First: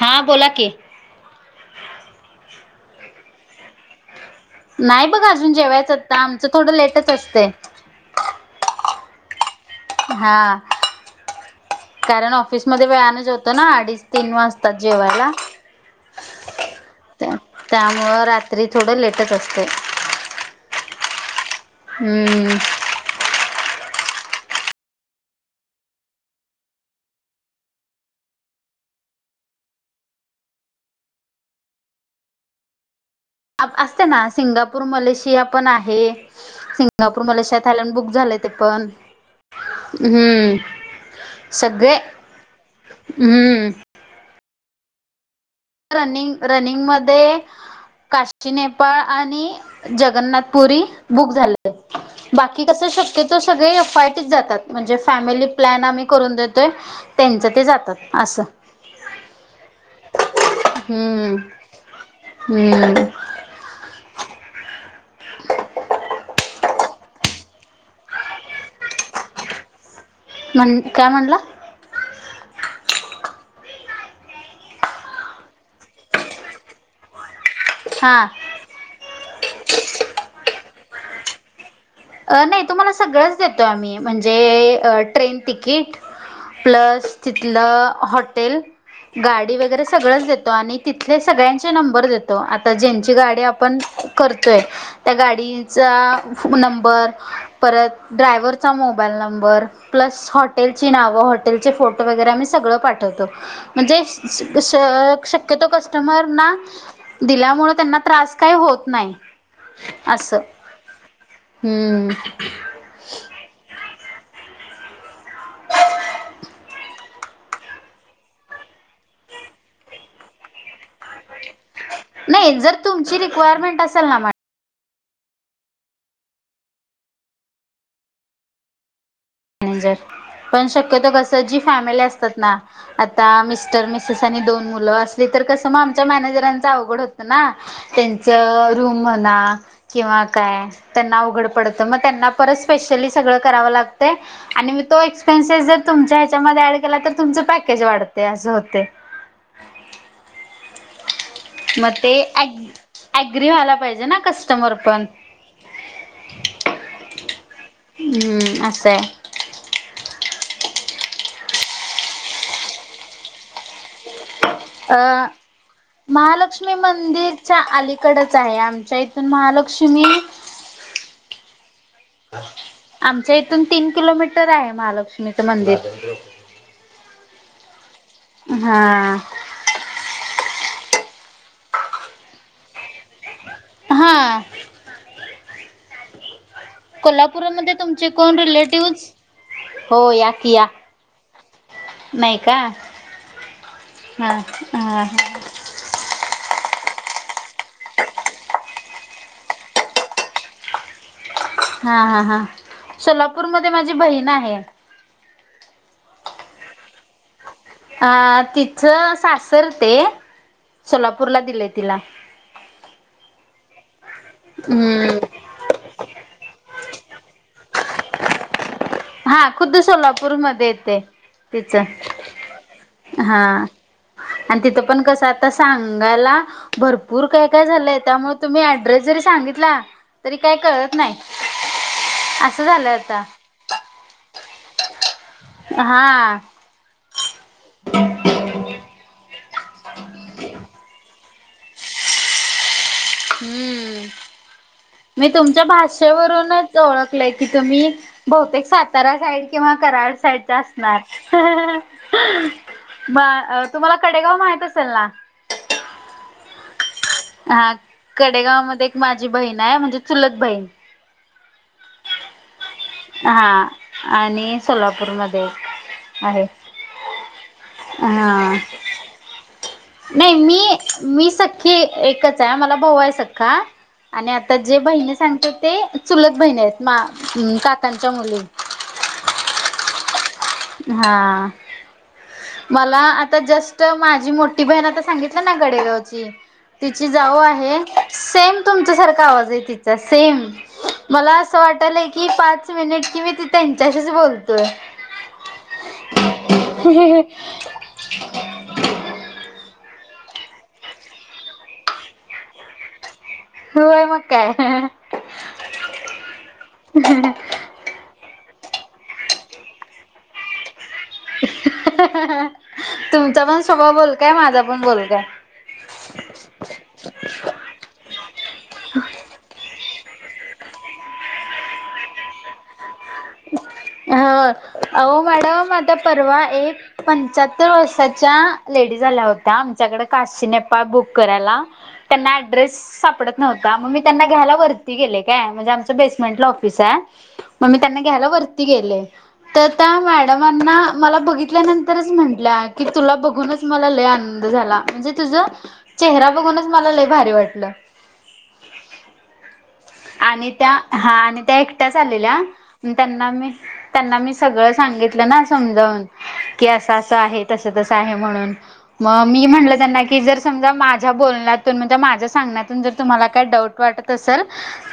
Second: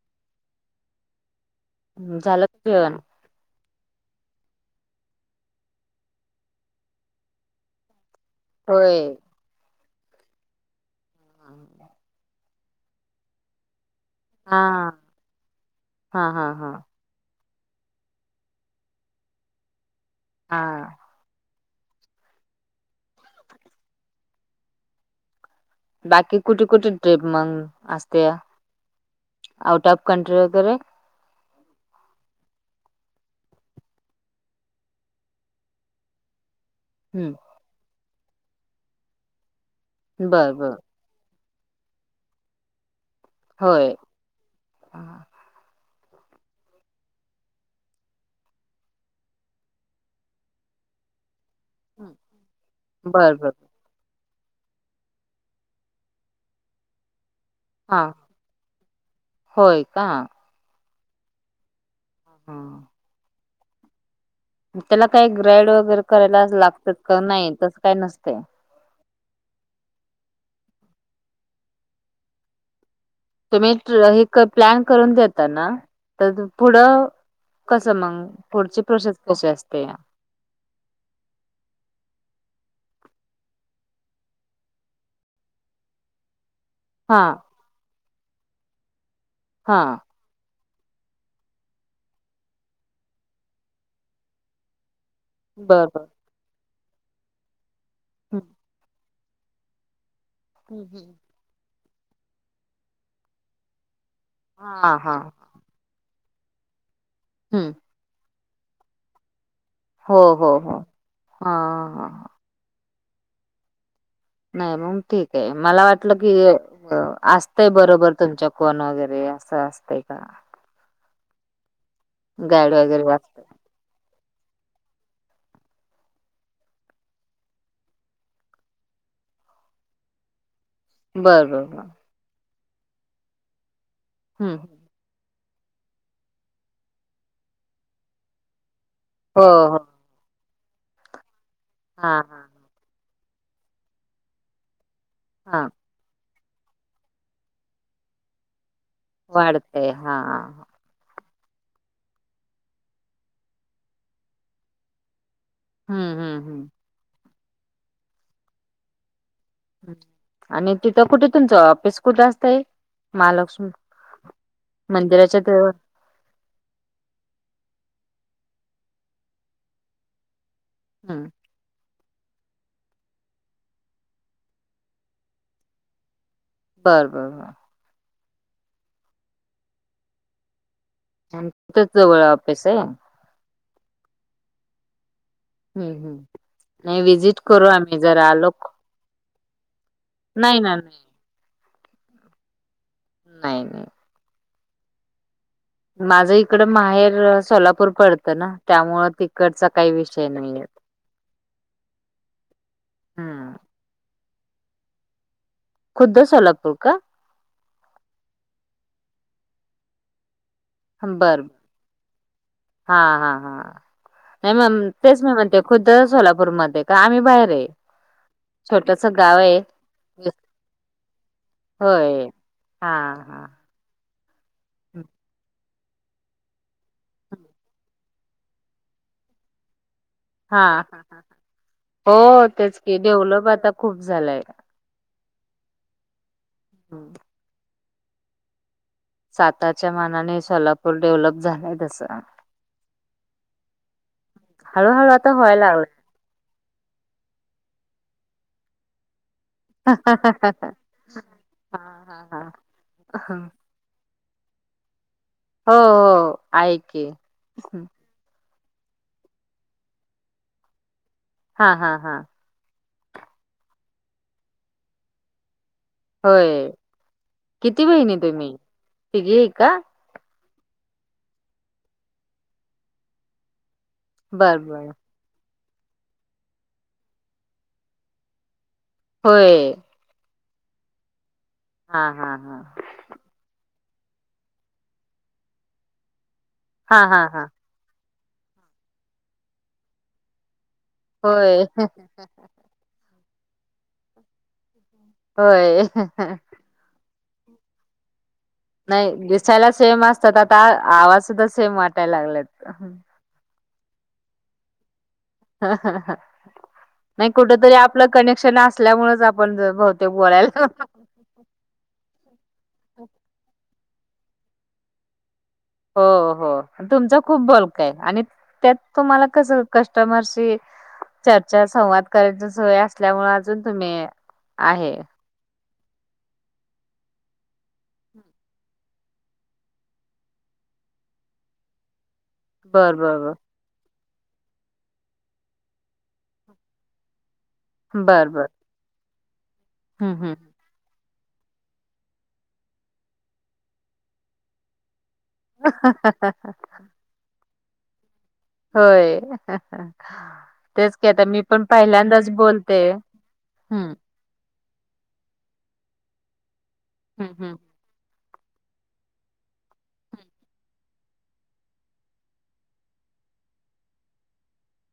हा बोला की. झाल का जेवन? नाही बघा अजून जेवायचं आता. आमचं थोडं लेटच असतय. होय. हा. हा. कारण ऑफिसमध्ये वेळानं जेवतो ना. अडीच तीन हा वाजतात जेवायला? हा हा हा त्या त्यामुळं रात्री थोडं लेटच असतय? हा. हम्म. बाकी कुठे कुठे ट्रिप मग असतया आउट ऑफ कंट्री वगैरे. असते ना सिंगापूर मलेशिया पण आहे सिंगापूर हम्म मलेशिया. बुक झालं ते पण बर हम्म बर सगळे हम्म. होय रनिंग रनिंग मध्ये. काष्ठी नेपाळ आणि जगन्नाथपुरी बुक झालय. बाकी कस बर शक्यतो बर सगळे फाइट जातात म्हणजे फॅमिली प्लन आम्ही करून देतोय त्यांच ते जातात हा असं होय का? हम्म हा हम्म. त्याला काही ग्रॅड वगैरे करायला लागतच का नाही तसं काय नसतय. काय म्हण काय म्हणला? तुम्ही हे क प्लॅन करून देताता ना तर पुढं कस मग हा पुढची प्रोसेस कशी असते अ नाही तुम्हाला सगळंच देतोय आम्ही म्हणजे ट्रेन तिकीट प्लस हा तिथलं हॉटेल गाडी हा वगैरे सगळंच देतो आणि तिथले सगळ्यांचे नंबर देतो आता ज्यांची गाडी आपण करतोय? त्या बर गाडीचा बर नंबर परत ड्रायव्हरचा मो मोबाईल नंबर प्लस हॉटेल ची नाव हॉटेल चे फोटो वगैरे आम्ही सगळं पाठवतो. म्हणजे हा हा शक्यतो कस्टमरना हम्म दिल्यामुळे त्यांना त्रास काही होत नाही. हो, असं हो, हो. हां, हम्म. हां. नाही मंग ठीक आहे मला वाटलं की अ आस तय बरोबर तुमच्या कोण वगैरे आसं आसतय का? नाही गाईड जर वगैरे तुमची असतं. रिक्वायरमेंट असेल ना मॅ नेजत पण शक्यतो कस बरं, जी बरं, बरं. फॅमिली असतात ना आता मिस्टर, मि सेस आणि हं, दोन हं. मुलं अस ली तर कस आमच मॅनेजराचं अवघड होत ना तेच रूम म्हणा हो, हो. किंवा काय त्यांना अवघड पडतं म हां, त्यांना हां, परत स्पेशली सगळं करावं लागतय आणि म तो एक्सपेन्सेस हां. जर तुमच्या ह्याच्यामध्ये ऍड केला तर तुमचं पॅकेज वाढत य आसं होतय. वाढतय हा. म ते ॲ ॲग्री व्हायला पाहिजे ना कस्टमर पण. हुं, हुं, हुं, हुं आस हाय. हम्म आणि तिथं कुठे तुमचं ऑफिस कुठं असतय? महालक्ष्मी अ मंदिराच्या जवळ? महालक्ष्मी मंदिरच्या अलीकडच आहे, आमच्या इथून महालक्ष्मी हम्म आमच्या इथून तीन किलोमीटर आहे महालक्ष्मीच मंदिर. बरं बरं हां. आणि तिथंच जवळ ऑफिस आहे? हां. हुं, हुं, कोल्हापुरामध्ये तुमची कोण रिलेटिव्हज? हो या कि नाही या. ना, नाही. नाही का? नाही. हा, हा, हा. माझं इकडं माहेर सोलापूर पडतं ना, त्यामुळं तिकडचा काही विषय नाहीेये. [inaudible] हा, हा, हा, सोलापूरमध्ये माझी बहीण आहे. खुद्द सोलापूर का? हा तिचं सासर ते सोलापूरला बर दिलय तिला हा, हा, हा, नाही म हम्म तेच मी म्हणते खुद्द सोलापूरमधे का? आम्ही बाहेर आहे. छोटस गाव हा आहे. खुद्द सोलापूरमध्ये येते तिचं होय. हा, हा. आणि तिथं पण कसं आता सांगायला भरपूर काय काय झालंय त्यामुळ तुम्ही ऍड्रेस जरी सांगितला तरी काय कळत हां नाही हो असं तेच झालं की आता डेव्हलप आता खूप झालय. हां. हम्म. सातारच्या मानाने सोलापूर डेव्हलप झालाय तसं हम्म नाही हळूहळू मी आता तुमच्या व्हायला लागलं. भाषे षेवरुनच ओळखले की तुम्ही बहुतेक साता रा साईड किंवा कराड साईडच्या हा असणार. हा हा म अ तुम्हांला कडेगाव माहीत असेल ना? हो हो आहे की. कडेगाव मध्ये एक माझी बहीण आहे म्हणजे चुलत बहीण हां हां हा. हां आणि सोलापूरमध्ये आहे. होय किती बहिणी हा तुम्ही तिघी आहे का? नाही मी मी सख्खी एकच आहे मला भाऊ आहे सख्खा आणि आता बर जे बर बहिणी सांगतात ते चुलत बहिणी आहेत काकांच्या मुली होय. हा हा हा हा मला आता जास्त तर माझी मोठी बहिण आता सांगितलं ना गडेगावची हा तिची हा जाऊ हा आहे. सेम तुमच्या सारखा आवाज आहे तिचा सेम मला असं होय वाटायचं की की पाच मिनिट कि मी ती त्यांच्याशीच बोलतोय. होय हं हं ह् [unintelligible] नाही दिसायला सेम असतात आता आवाज सुद्धा सेम वाटायला लागलेत. होय मग काय? [unintelligible] ह ह ह नाही कुठं तरी आपण आपलं कनेक्शन असल्यामुळेच आपण ज बहुतेक बोलायला. तुमचा पण स्वभाव बोलका हाय, माझा पण बोलका हाय हो हो तुमचा खूप बोलका हाय आणि त्यात तुम्हाला कस कस्टमरशी चर्चा संवाद करायचा सवय अस असल्यामुळे अजून तुम्ही आहे वाडा म आता परवा एक पंच्याहत्तर वर्षाच्या लेडीज आल्या होत्या आमच्याकड काशी, नेपाळ बुक करायला त्यनां ड्रेस बर बर बर सापडत नव्हता म मी त्यांना घ्यायला वरती गेले काय, म्हणजे आमचं बेसमेंटला ऑफिस हाय त्यांना घ्याला बर बर वरती गेले, तर त्या हम्म हम्म मॅडमांना मला बघितल्यानंतरच म्हंटल्या, की तुला बघूनच मला लय आनंद झाला म्हणजे तुझा चेहरा बघूनच मला लय भारी वाटलं. होय आणि त्या, तेच की हा आता मी आणि त्या पण एकट्याच पहिल्यांदाच आलेल्या बोलते हम्म त्यांना मी, त्यांना मी सगळं सांगितलं ना समजावून, की असं असं हम्म आहे हम्म तसं तसं आहे म्हणून मग मी म्हटलं त्यांना की जर समजा माझ्या बोलण्यातून म्हणजे माझ्या सांगण्यातून जर तुम्हाला काय डाऊट वाटत असल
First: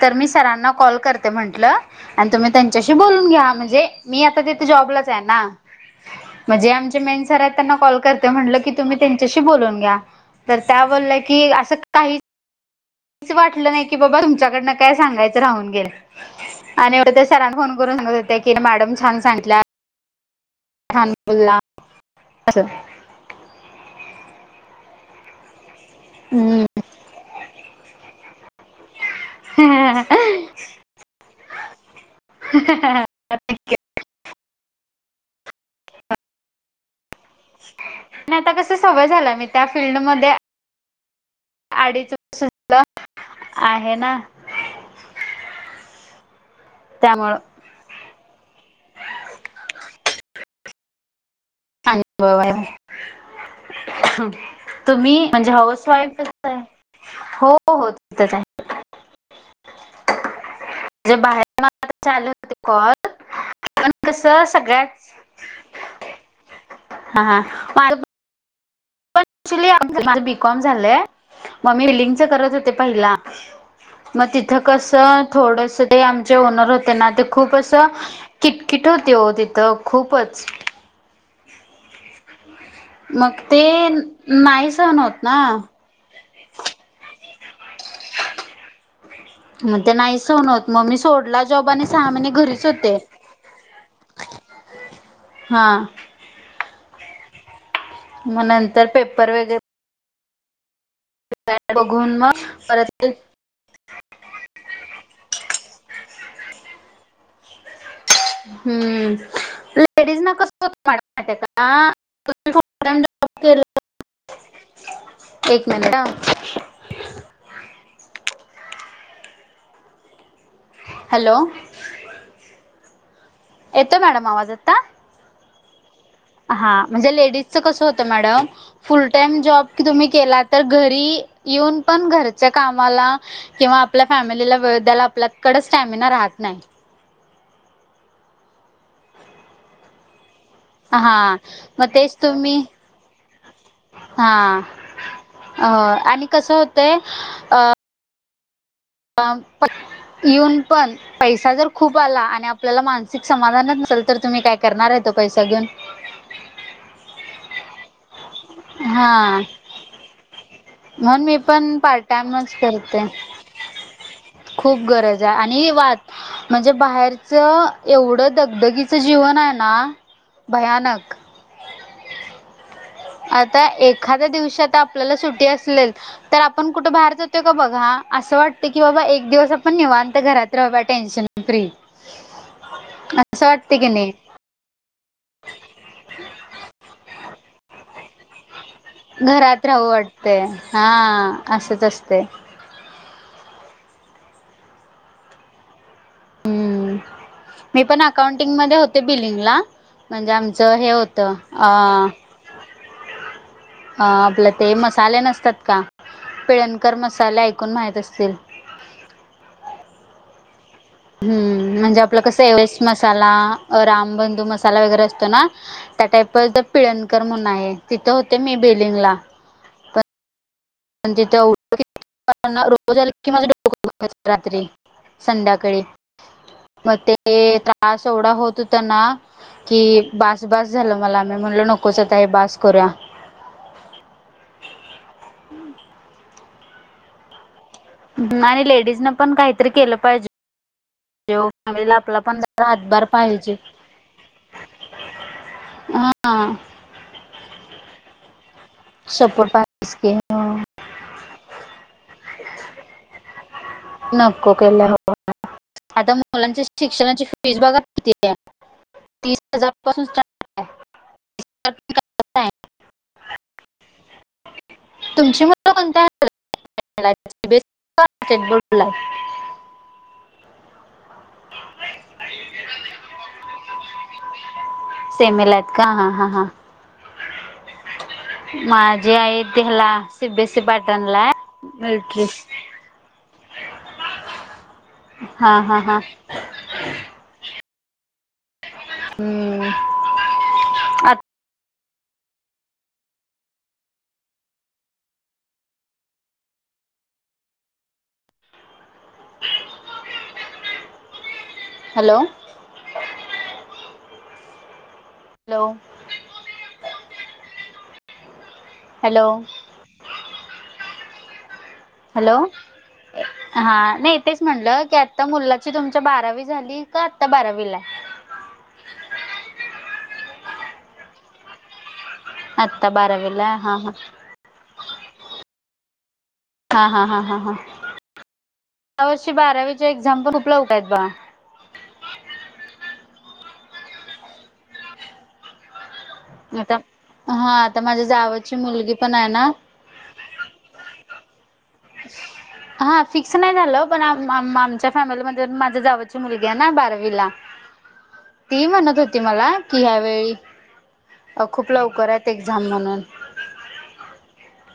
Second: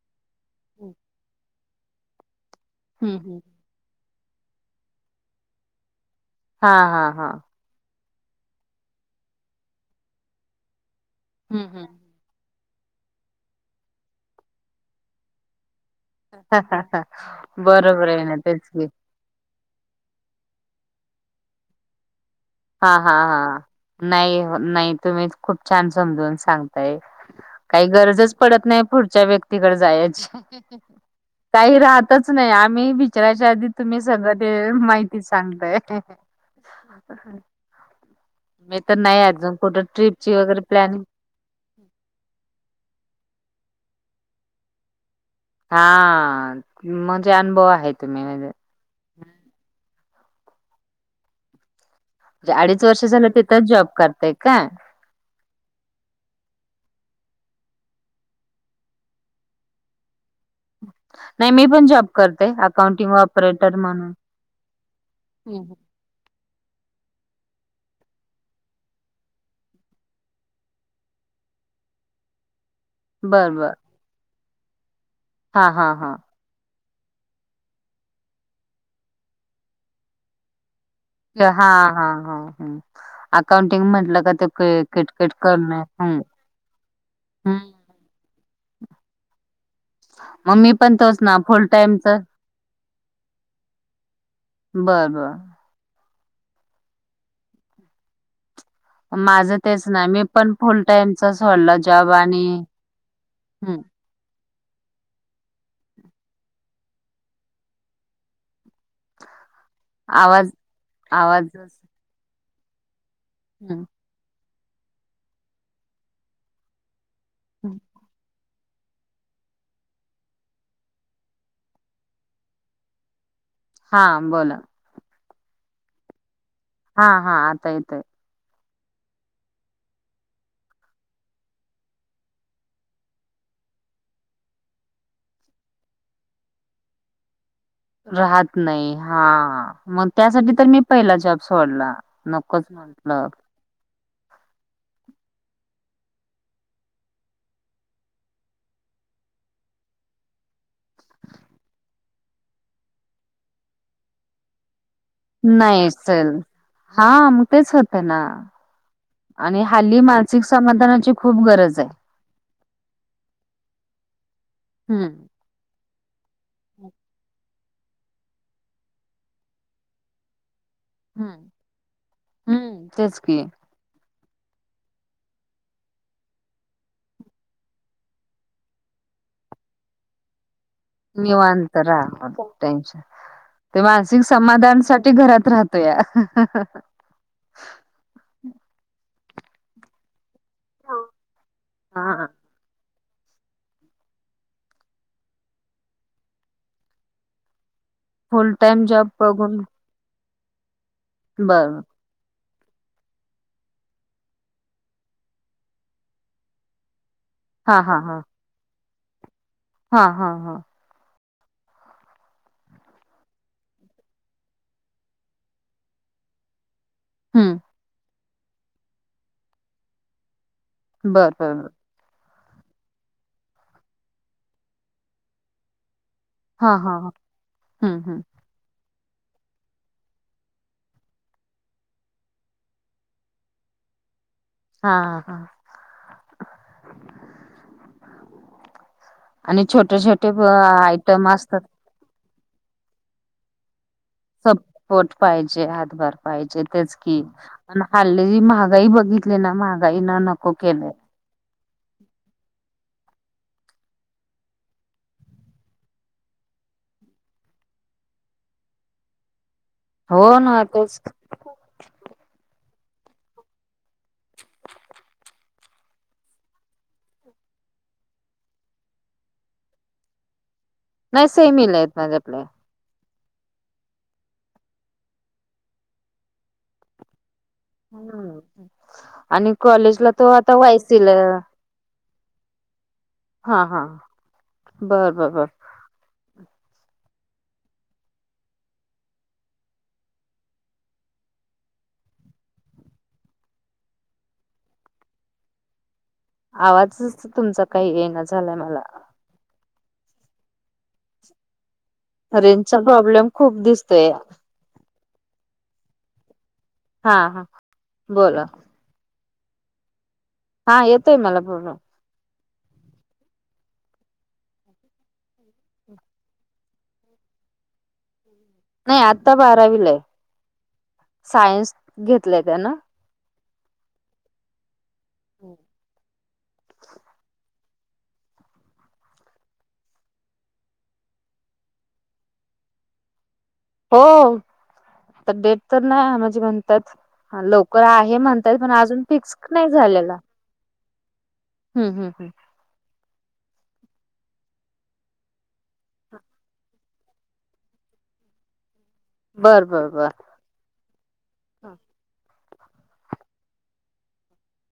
तर मी सरांना कॉल करते म्हंटलं आणि तुम्ही त्यांच्याशी हम्म बोलून हम्म घ्या म्हणजे मी आता तिथे जॉबलाच आहे ना, हा म्हणजे आमचे हा हा मेनसर आहेत त्येना कॉल करते म्हटलं की तुम्ही त्यांच्याशी बोलून घ्या, तर त्या बोलल्या की हम्म असं हम्म. काहीच अस वाटलं नाही कि बाबा तुमच्याकडनं काय सांगायचं राहून गेलं आणि एवढ सरांन फोन करून बरोबर सांगत आहे ना होत्या कि तेच की मॅडम छान सांगितल्या. छान बोलला असंच हा, हा, हा नाही, नाही तुम्ही खूप छान समजून हम्म. सांगताय काय गरजच पडत नाही पुढच्या व्यक्तीकडे जायाची काही राहतच नाही आम्ही बी विचाराच्या आधी आणि तुम्ही सगळं ते माहिती सांगताय नाही आता कसं मी तर सवय नाही झालीया मी अजून त्या कुठं फीलल्डमध्ये ट्रिपची वगैरे प्लॅनिंग अडीचस [unintelligible] आहे ना हा म्हणजे त्यामुळं अनुभव आहे तुम्ही म्हणजे म्हणजे अनुभव अडीच वर्ष झालं तिथंच जॉब हाय करताय का? तुम्ही म्हणजे हाऊस वाईफच हाय? हो हो तिथंच हाय म्हणजे नाही बाहेर मी पण मला जॉब तसे आले करते होते कॉल अकाउंटिंग ऑपरेटर पण म्हणून कसं सगळ्यात हम् हा, हा [unintelligible] अकच्युली माझं बीकॉम झालंय मग मी बलिंगच करत होते पहिला बर बर मग तिथं कसं हा थोडस हा ते हा आम चे ओनर होते ना ते खूप असं, किटकिट होते वो तिथं खूपच हा हा ह ह मग ते अकाउंटिंग म्हंटलं का ते नाही सहन होत किटकिट ना करल हम ह [unintelligible] मग ते नाही सहण होत मग पण मी तोच ना सोडला फुल जॉब आणि टाइमच सहा महिने घरीच होते. बर बर हां मग नंतर पेप माझं तेच ना मी पण फुल टाईमचच सोडला जॉब बघून मग आणि परत हम्म लेडीज ना कस आवाज [unintelligible] आवाज का, [unintelligible] एक मिनिट ह. हम् हॅलो, येतो हा मॅडम आवाज बोला आता? हा म्हणजे हा लेडीजचं आता कसं येतोय. होतं मॅडम फुल टाइम जॉब तुम्ही केला तर घरी येऊन पण घरच्या कामाला किंवा आपल्या फॅमिलीला वेळ द्याला आपल्याकडे स्टॅमिना राहत नाही. राहत नाही हा मग त्यासाठी तर मी पहिला हा जॉब सोडला मग तेच तुम्ही नक्कोच म्हटलं. हा अ आणि कस होतय अ येऊन पण, पैसा जर खूप आला आणि आपल्याला मानसिक समाधानच नसेल तर तुम्ही काय करणार ये तो पैसा घेऊन नाहीच तर हा मग तेच होतय ना, हा हाली मा नसिक समाधान म्हणून मी पण पार्ट टाइमच करते. खूप गरज हम्म. आहे आणि म्हणजे बाहेरच एवढं दगदगीचं जीवन आहे ना भयानक. हम् हम्म तेच, आता एखाद्या दिवशी आपल्याला सुटी असलेल तर आपण कुठं बाहेर जातोय का बघा असं वाटतं की बाबा एक दिवस आपण निवांत घरात राहूयात. निवांत राहा टेन्शन असं वाटते ते की नाही मानसिक समाधानसाठी घरात राहतोया. घरात राहू वाटतय हा असच असतय. हा हम्म मी पण फुल अकाउंटिंग मध्ये टाइम होते जॉब बिलिंगला बघून म्हणजे आमचं हे होतं बर अ [inaudible] अ आपलं ते मसाले नसतात का पिळणकर मसाले ऐकून हा माहित हा हा असतील हा हा हा हम्म म्हणजे आपलं कसं एव्हरेस्ट मसाला रामबंधू मसाला वगैरे असतो ना त्या टाईप ज पिळणकर म्हणून हम्म आहे तिथं होते मी बेलिंगला पण बर तिथं बर बर रोज आल की माझं डोक रात्री संध्याकाळी. हा हा मग हा ते हम्म त्रास हम्म एवढा होत हो ता ना कि बास बास झालं मला मी म्हणल नकोच आता हे बास करूया. हा हा. आणि लेडीज न पण केलं पाहिजे होय. जेव्हा फॅमिलीला आपला पण जरा हातभार पाहिजे. सपोर्ट पाहिजे हातभार हा पाहिजे तेच की आणि हल्ली महा- गाही बघितली सपोर्ट ना पाहिजे महागाईन की नको केलंय. नको केलय होय. आता मुलांची शिक्षणाची फीज बघा किती ऐ. तीस हजार पासून हो चालू ना आहे. तेच तुमची मुलं कोणते्या- नाही सेमीहल आहेत माझ्या आपलेट- सेमील आहेत का हा हा हां- हम माझे आयटयाला आता सीबी पाटण वायसीला ला मिट्रित- हा हा बर बर बर हा हा हा. हम्. आवाजच तुमचा काही येण झालाय मला- हॅलो. रेंजचा प्रॉब्लेम खूप दिसतोय. हा हॅलो. हा हा बोला. हॅलो. हा येतोय मला बोला. हॅलो. नाही हा नाही तेच म्हटलं की आत्ता मुलाची तुमच्या बारावी झाली का आत्ता बारावीला- नाही आता बारावीलाय सायन्स घेतलंय त्यान. आत्ता बारावीला हा हा. हो. हा हा हां ह हां यावर्षी बारावीच्या एक्झाम्पल पण उपलब्ध आहेत का बाळा हो तर डेट तर नाही आ-माझ ते आता म्हणतात हा आता लवकर माझ्या आहे जावाची म्हणतात पण मुलगी अजून आहे फिक्स ना नाही झालेला. हम्म हम् हम्. हा फिक्स नाही झालं पण आम आमच्या फॅमिलीमध्ये माझ्या जावची मुलगी आहे ना बारावीला नाही ती म्हणत होती मला की बर. ह्यावेेळी अ खूप लवकर आहेत एक्झाम म्हणून.